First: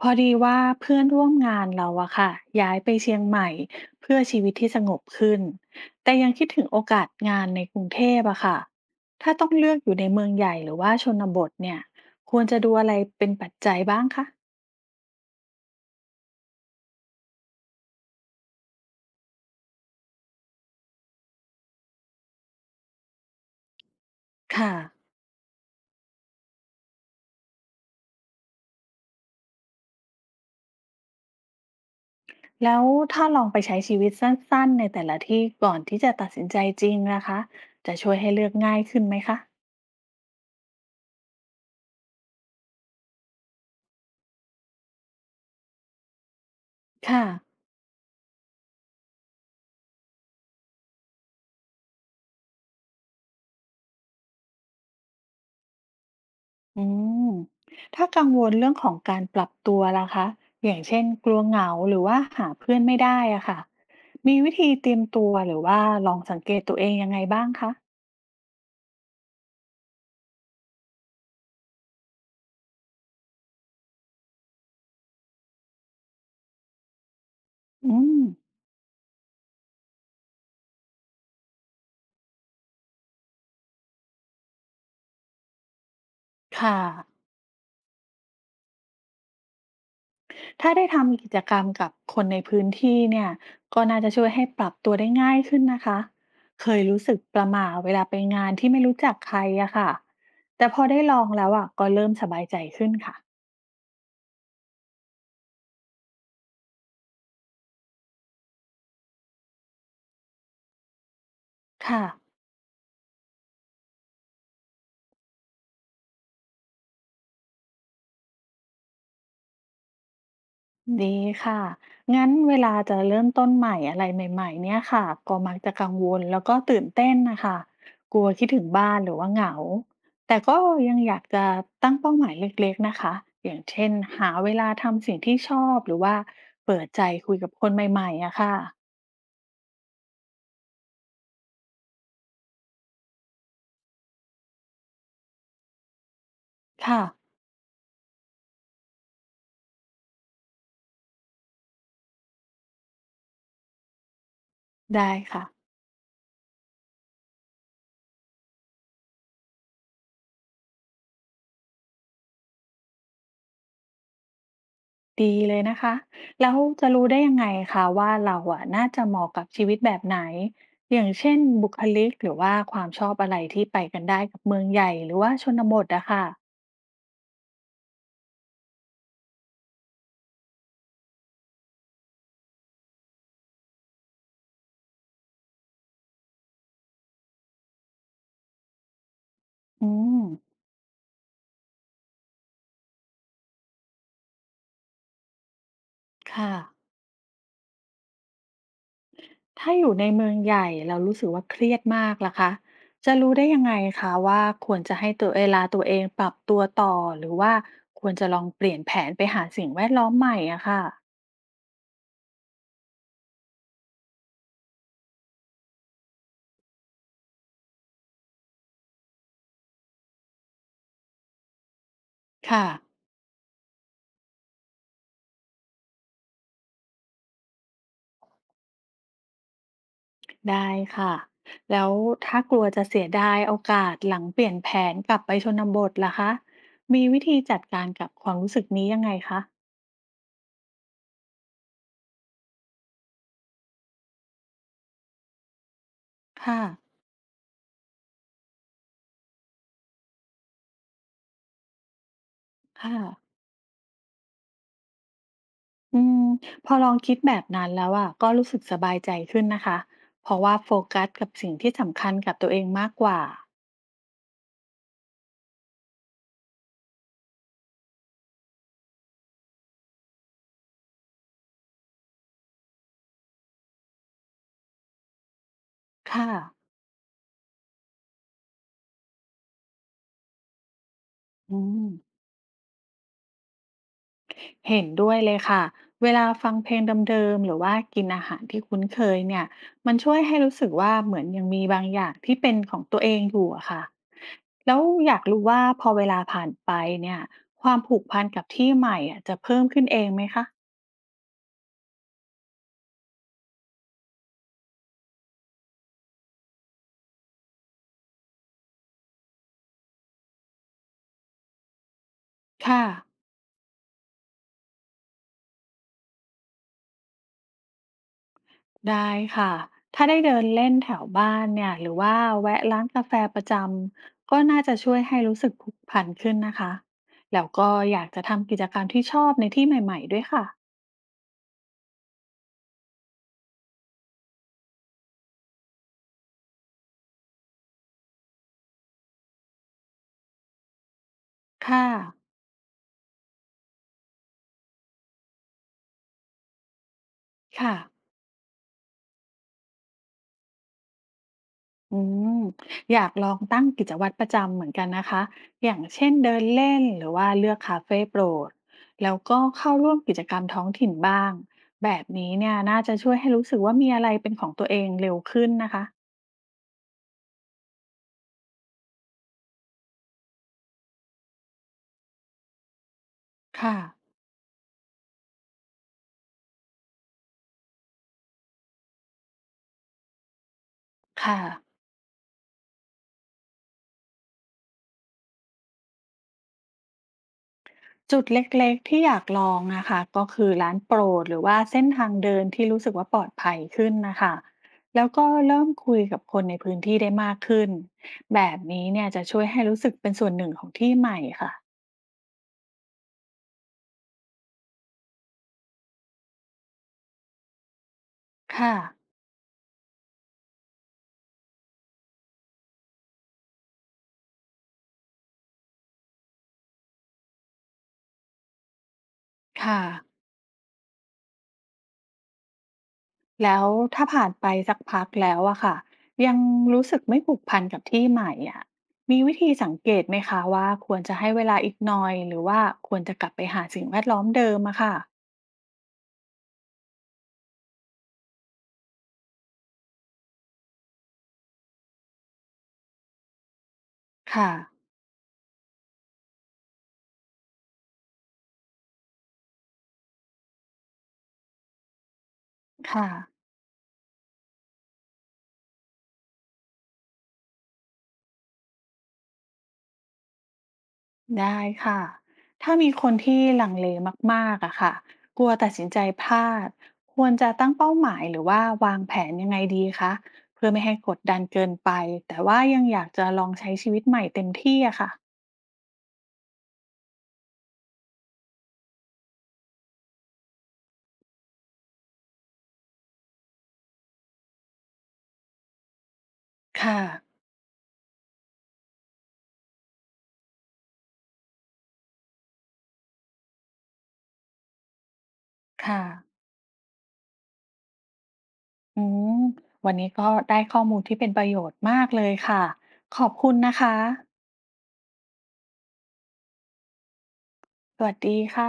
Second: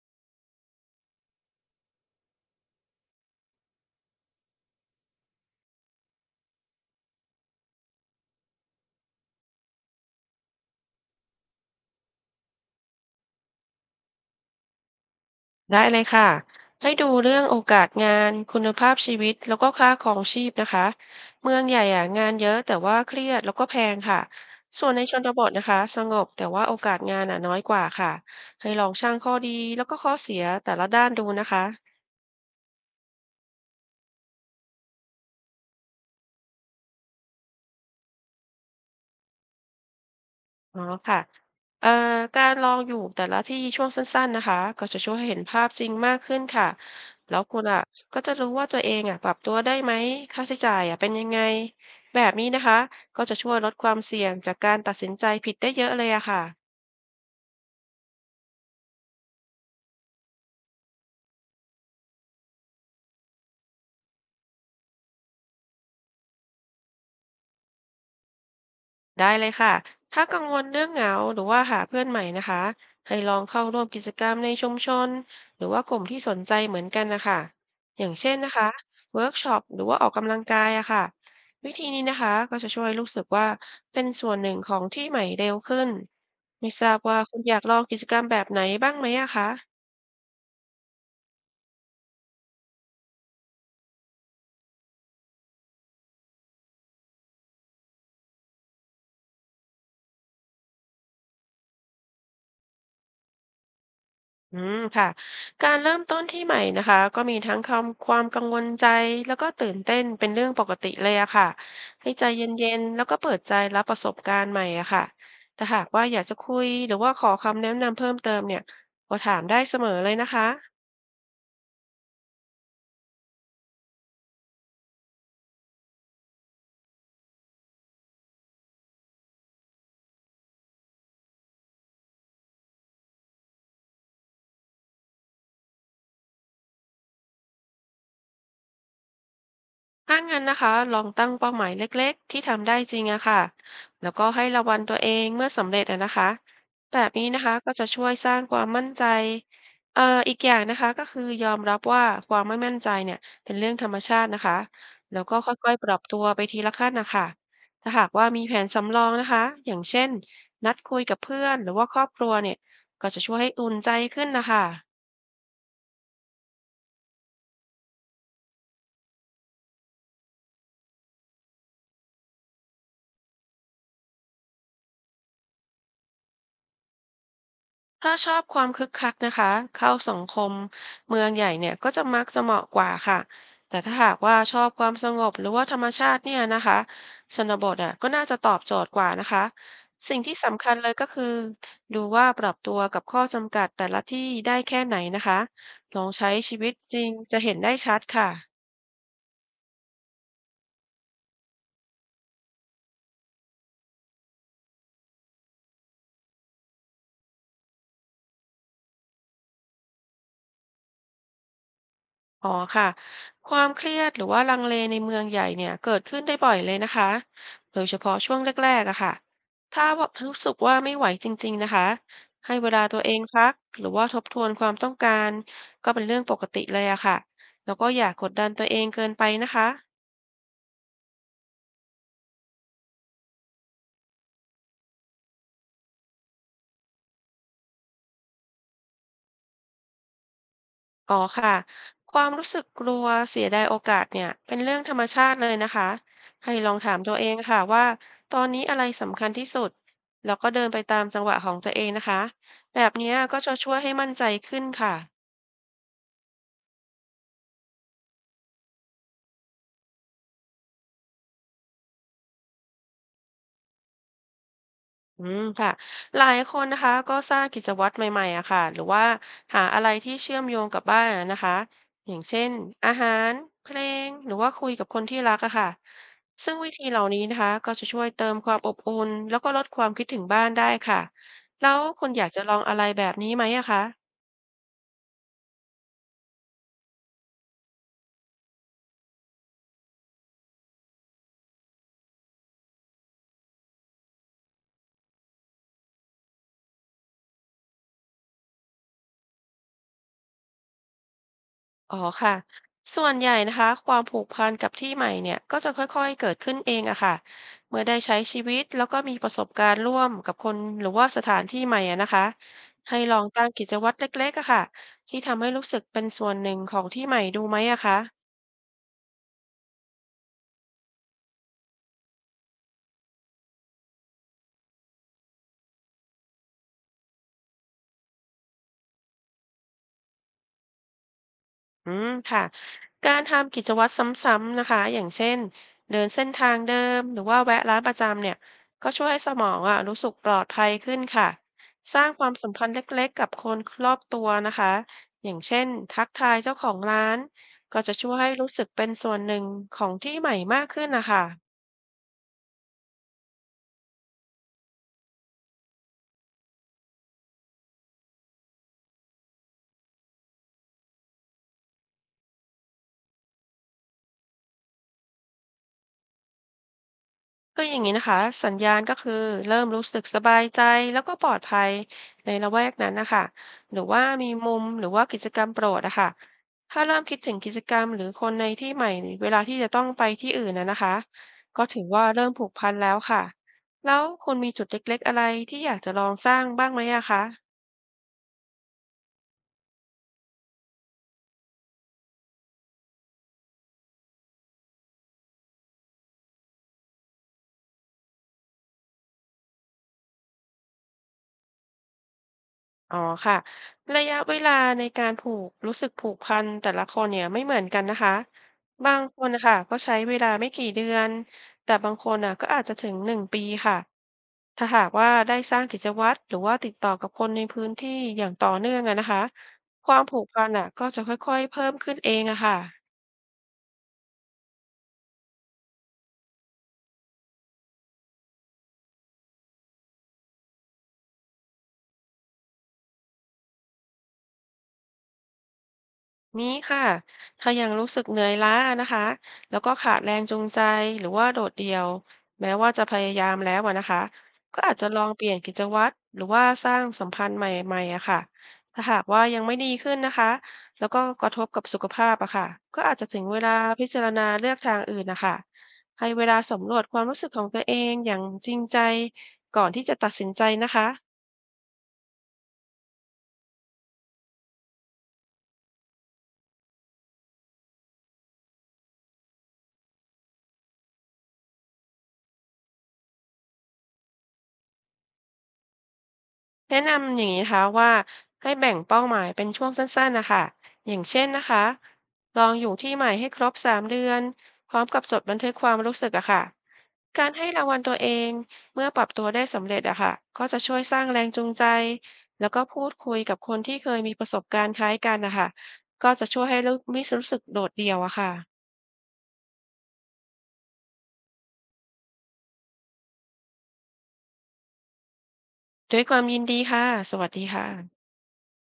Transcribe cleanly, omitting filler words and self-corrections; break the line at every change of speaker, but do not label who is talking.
พอดีว่าเพื่อนร่วมงานเราอะค่ะย้ายไปเชียงใหม่เพื่อชีวิตที่สงบขึ้นแต่ยังคิดถึงโอกาสงานในกรุงเทพอะค่ะถ้าต้องเลือกอยู่ในเมืองใหญ่หรือว่าชนบทเนี่ยควรจะดูอะไรเป็นปัจจัยบ้างคะ
ได้เลยค่ะ ให้ดูเรื่องโอกาสงานคุณภาพชีวิตแล้วก็ค่าครองชีพนะคะ เมืองใหญ่อะงานเยอะแต่ว่าเครียดแล้วก็แพงค่ะ
ค่ะ
ส่วนในชนบทนะคะสงบแต่ว่าโอกาสงานอ่ะน้อยกว่าค่ะ ให้ลองชั่งข้อดีแล้วก็ข้อเสียแต่ละด้านดูนะคะ
แล้วถ้าลองไปใช้ชีวิตสั้นๆในแต่ละที่ก่อนที่จะตัดสินใจจริงนะคะจะช่วยให้เลือกง่ายขึ้นไหมคะ
อ๋อค่ะเอ่อการลองอยู่แต่ละที่ช่วงสั้นๆนะคะก็จะช่วยให้เห็นภาพจริงมากขึ้นค่ะ
ค่ะ
แล้วคุณอ่ะก็จะรู้ว่าตัวเองอ่ะปรับตัวได้ไหมค่าใช้จ่ายอ่ะเป็นยังไงแบบนี้นะคะก็จะช่วยลดความเสี่ยงจากการตัดสินใจผิดได้เยอะเลยอะค่ะ
อืมถ้ากังวลเรื่องของการปรับตัวล่ะคะอย่างเช่นกลัวเหงาหรือว่าหาเพื่อนไม่ได้อะค่ะมีวิธีเตรียมตัวหรือว่าลองสังเกตตัวเองยังไงบ้างคะ
ได้เลยค่ะถ้ากังวลเรื่องเหงาหรือว่าหาเพื่อนใหม่นะคะให้ลองเข้าร่วมกิจกรรมในชุมชนหรือว่ากลุ่มที่สนใจเหมือนกันนะคะ
อื
อย่าง
ม
เช่นนะคะเวิร์กช็อปหรือว่าออกกำลังกายอะค่ะวิธีนี้นะคะก็จะช่วยรู้สึกว่าเป็นส่วนหนึ่งของที่ใหม่เร็วขึ้นไม่
ค่ะ
ทราบว่าคุณอยากลองกิจกรรมแบบไหนบ้างไหมอะคะ
ถ้าได้ทำกิจกรรมกับคนในพื้นที่เนี่ยก็น่าจะช่วยให้ปรับตัวได้ง่ายขึ้นนะคะเคยรู้สึกประหม่าเวลาไปงานที่ไม่รู้จักใครอะค่ะแต่พอได้ลองแล้วอะก็เริ่มสบายใจขึ้นค่ะ
อืมค่ะการเริ่มต้นที่ใหม่นะคะก็มีทั้งความกังวลใจแล้วก็ตื่นเต้นเป็นเรื่องปกติเลยอะค่ะ
ค่ะ
ให้ใจเย็นๆแล้วก็เปิดใจรับประสบการณ์ใหม่อะค่ะแต่หากว่าอยากจะคุยหรือว่าขอคำแนะนำเพิ่มเติมเนี่ยก็ถามได้เสมอเลยนะคะ
ดีค่ะ งั้นเวลาจะเริ่มต้นใหม่อะไรใหม่ๆเนี่ยค่ะก็มักจะกังวลแล้วก็ตื่นเต้นนะคะกลัวคิดถึงบ้านหรือว่าเหงาแต่ก็ยังอยากจะตั้งเป้าหมายเล็กๆนะคะอย่างเช่นหาเวลาทำสิ่งที่ชอบหรือว่าเปิดใจคุยกับคนใหม่ๆอะค่ะ
ถ้างั้นนะคะลองตั้งเป้าหมายเล็กๆที่ทำได้จริงอะค่ะแล้วก็ให้รางวัลตัวเองเมื่อสำเร็จอะนะคะแบ
ค่ะ
บนี้นะคะก็จะช่วยสร้างความมั่นใจเอ่ออีกอย่างนะคะก็คือยอมรับว่าความไม่มั่นใจเนี่ยเป็นเรื่องธรรมชาตินะคะ
ได้
แล้วก็
ค่ะ
ค่อยๆปรับตัวไปทีละขั้นนะคะถ้าหากว่ามีแผนสำรองนะคะอย่างเช่นนัดคุยกับเพื่อนหรือว่าครอบครัวเนี่ยก็จะช่วยให้อุ่นใจขึ้นนะคะ
ดีเลยนะคะแล้วจะรู้ได้ยังไงคะว่าเราอ่ะน่าจะเหมาะกับชีวิตแบบไหนอย่างเช่นบุคลิกหรือว่าความชอบอะไรที่ไปกันได้กับเมืองใหญ่หรือว่าชนบทอะค่ะ
ถ้าชอบความคึกคักนะคะเข้าสังคมเมืองใหญ่เนี่ยก็จะมักจะเหมาะกว่าค่ะแต่ถ้าหากว่าชอบความสงบหรือว่าธรรมชาติเนี่ยนะคะชนบทอ่ะก็น่าจะตอบโจทย์กว่านะคะ
อื
สิ่ง
ม
ที่สำคัญเลยก็คือดูว่าปรับตัวกับข้อจำกัดแต่ละที่ได้แค่ไหนนะคะลองใช้
ค่ะ
ชีวิตจริงจะเห็นได้ชัดค่ะ
ถ้าอยู่ในเมืองใหญ่เรารู้สึกว่าเครียดมากล่ะคะจะรู้ได้ยังไงคะว่าควรจะให้ตัวเวลาตัวเองปรับตัวต่อหรือว่าควรจะลองเปลี่ยนแผนไปหาสิ่งแวดล้อมใหม่อะค่ะ
อ๋อค่ะความเครียดหรือว่าลังเลในเมืองใหญ่เนี่ยเกิดขึ้นได้บ่อยเลยนะคะโดยเฉพาะช่วงแรกๆอะค่ะถ้าว่ารู้สึกว่าไม่ไหวจริงๆนะคะให้
ค่ะ
เวลาตัวเองพักหรือว่าทบทวนความต้องการก็เป็นเรื่องปกติเลยอะค่ะแล้วก็อย่ากดดันตัวเองเกินไปนะคะ
ได้ค่ะ แล้วถ้ากลัวจะเสียดายโอกาสหลังเปลี่ยนแผนกลับไปชนบทล่ะคะ มีวิธีจัดการกับความรู้สึกนี้ยังไงคะ
อ๋อค่ะความรู้สึกกลัวเสียดายโอกาสเนี่ยเป็นเรื่องธรรมชาติเลยนะคะให้
ค่ะ
ลองถามตัวเองค่ะว่าตอนนี้อะไรสำคัญที่สุดแล้วก็เดินไปตามจังหวะของตัวเองนะคะแบบ
ค่ะ
เนี้ยก็จะช่วยให้มั่นใจขึ้นค่ะ
อืมพอลองคิดแบบนั้นแล้วอะก็รู้สึกสบายใจขึ้นนะคะ เพราะว่าโฟกัสกับสิ่งที่สำคัญกับตัวเองมากกว่า
อืมค่ะหลายคนนะคะก็สร้างกิจวัตรใหม่ๆอะค่ะหรือว่าหาอะไรที่เชื่อมโยงกับบ้านอะนะคะอย่างเช่นอาหารเพลงหรือว่าคุยกับคนที่รักอะค่ะ
ค่ะ
ซึ่งวิธีเหล่านี้นะคะก็จะช่วยเติมความอบอุ่นแล้วก็ลดความคิดถึงบ้านได้ค่ะ
อื
แล้ว
ม
คุณอยากจะลองอะไรแบบนี้ไหมอะคะ
เห็นด้วยเลยค่ะ เวลาฟังเพลงเดิมๆหรือว่ากินอาหารที่คุ้นเคยเนี่ยมันช่วยให้รู้สึกว่าเหมือนยังมีบางอย่างที่เป็นของตัวเองอยู่อะค่ะ แล้วอยากรู้ว่าพอเวลาผ่านไปเนี่ยความผูกพันกับที่ใหม่อะจะเพิ่มขึ้นเองไหมคะ
อ๋อค่ะ ส่วนใหญ่นะคะความผูกพันกับที่ใหม่เนี่ยก็จะค่อยๆเกิดขึ้นเองอะค่ะ เมื่อได้ใช้ชีวิตแล้วก็มีประสบการณ์ร่วมกับคนหรือว่าสถานที่ใหม่อะนะคะ
ค่ะ
ให้ลองตั้งกิจวัตรเล็กๆอะค่ะที่ทำให้รู้สึกเป็นส่วนหนึ่งของที่ใหม่ดูไหมอะคะ
ได้ค่ะถ้าได้เดินเล่นแถวบ้านเนี่ยหรือว่าแวะร้านกาแฟประจำก็น่าจะช่วยให้รู้สึกผูกพันขึ้นนะคะแล้วก็อยากจะทำกิจกรรมที่ชอบในที่ใหม่ๆด้วยค่ะ
อืมค่ะการทำกิจวัตรซ้ำๆนะคะอย่างเช่นเดินเส้นทางเดิมหรือว่าแวะร้านประจำเนี่ยก็ช่วยให้สมองอ่ะรู้สึกปลอดภัยขึ้นค่ะ
ค่ะ
สร้างความสัมพันธ์เล็กๆกับคนรอบตัวนะคะอย่างเช่นทักทายเจ้าของร้าน
ค่ะ
ก็จะช่วยให้รู้สึกเป็นส่วนหนึ่งของที่ใหม่มากขึ้นนะคะ
อืมอยากลองตั้งกิจวัตรประจำเหมือนกันนะคะ อย่างเช่นเดินเล่นหรือว่าเลือกคาเฟ่โปรดแล้วก็เข้าร่วมกิจกรรมท้องถิ่นบ้าง แบบนี้เนี่ยน่าจะช่วยให้รู้สึกว่ามีอะไรเป็นของตัวเองเร็วขึ้นนะคะ
คืออย่างนี้นะคะสัญญาณก็คือเริ่มรู้สึกสบายใจแล้วก็ปลอดภัยในละแวกนั้นนะคะห
ค่ะ
รือว่ามีมุมหรือว่ากิจกรรมโปรดอะค่ะถ้าเริ่มคิดถึงกิจกรรมหรือคนในที่ใหม่เวลาที่จะต้องไปที่อื่นนะคะ
ค่ะ
ก็ถือว่าเริ่มผูกพันแล้วค่ะแล้วคุณมีจุดเล็กๆอะไรที่อยากจะลองสร้างบ้างไหมอะคะ
จุดเล็กๆที่อยากลองนะคะก็คือร้านโปรดหรือว่าเส้นทางเดินที่รู้สึกว่าปลอดภัยขึ้นนะคะแล้วก็เริ่มคุยกับคนในพื้นที่ได้มากขึ้นแบบนี้เนี่ยจะช่วยให้รู้สึกเป็นส่วนหนึ่งของที่ใหม่ค่ะ
อ๋อค่ะระยะเวลาในการรู้สึกผูกพันแต่ละคนเนี่ยไม่เหมือนกันนะคะ
ค่ะ
บางคนนะคะก็ใช้เวลาไม่กี่เดือนแต่บางคนอ่ะก็อาจจะถึง1 ปีค่ะถ้าหากว่าได้สร้างกิจวัตรหรือว่าติดต่อกับคนในพื้นที่อย่างต่อเนื่องอะนะคะ
ค่ะ
ความผูกพันอ่ะก็จะค่อยๆเพิ่มขึ้นเองอะค่ะ
แล้วถ้าผ่านไปสักพักแล้วอะค่ะยังรู้สึกไม่ผูกพันกับที่ใหม่อะมีวิธีสังเกตไหมคะว่าควรจะให้เวลาอีกหน่อยหรือว่าควรจะกลับไปหาสิ่งแวดล้อมเดิมอะค่ะ
นี้ค่ะถ้ายังรู้สึกเหนื่อยล้านะคะแล้วก็ขาดแรงจูงใจ หรือว่าโดดเดี่ยว แม้ว่าจะพยายามแล้วอะนะคะ
ค่ะ
ก็อาจจะลองเปลี่ยนกิจวัตร หรือว่าสร้างสัมพันธ์ใหม่ๆอะค่ะถ้าหากว่ายังไม่ดีขึ้นนะคะแล้วก็กระทบกับสุขภาพอะค่ะก็อาจจะ
ค่ะ
ถึงเวลาพิจารณาเลือกทางอื่นนะคะให้เวลาสำรวจความรู้สึกของตัวเองอย่างจริงใจก่อนที่จะตัดสินใจนะคะ
ได้ค่ะ ถ้ามีคนที่ลังเลมากๆอะค่ะ กลัวตัดสินใจพลาด ควรจะตั้งเป้าหมายหรือว่าวางแผนยังไงดีคะเพื่อไม่ให้กดดันเกินไป แต่ว่ายังอยากจะลองใช้ชีวิตใหม่เต็มที่อะค่ะ
แนะนำอย่างนี้นะคะว่าให้แบ่งเป้าหมายเป็นช่วงสั้นๆนะคะอย่างเช่นนะคะลองอยู่ที่ใหม่ให้ครบ3 เดือนพร้อมกับจดบันทึกความรู้สึกอะค่ะ
ค่ะ
การให้รางวัลตัวเองเมื่อปรับตัวได้สำเร็จอะค่ะก็จะช่วยสร้างแรงจูงใจแล้วก็พูดคุยกับคนที่เคยมีประสบการณ์คล้ายกันนะคะ
ค่ะ
ก็จะช่วยให้ไม่รู้สึกโดดเดี่ยวอะค่ะ
อืมวันนี้ก็ได้ข้อมูลที่เป็นประโยชน์มากเลยค่ะ ขอบคุณนะคะ
ด้วยความยินดีค่ะสวัสดีค่ะ
สวัสดีค่ะ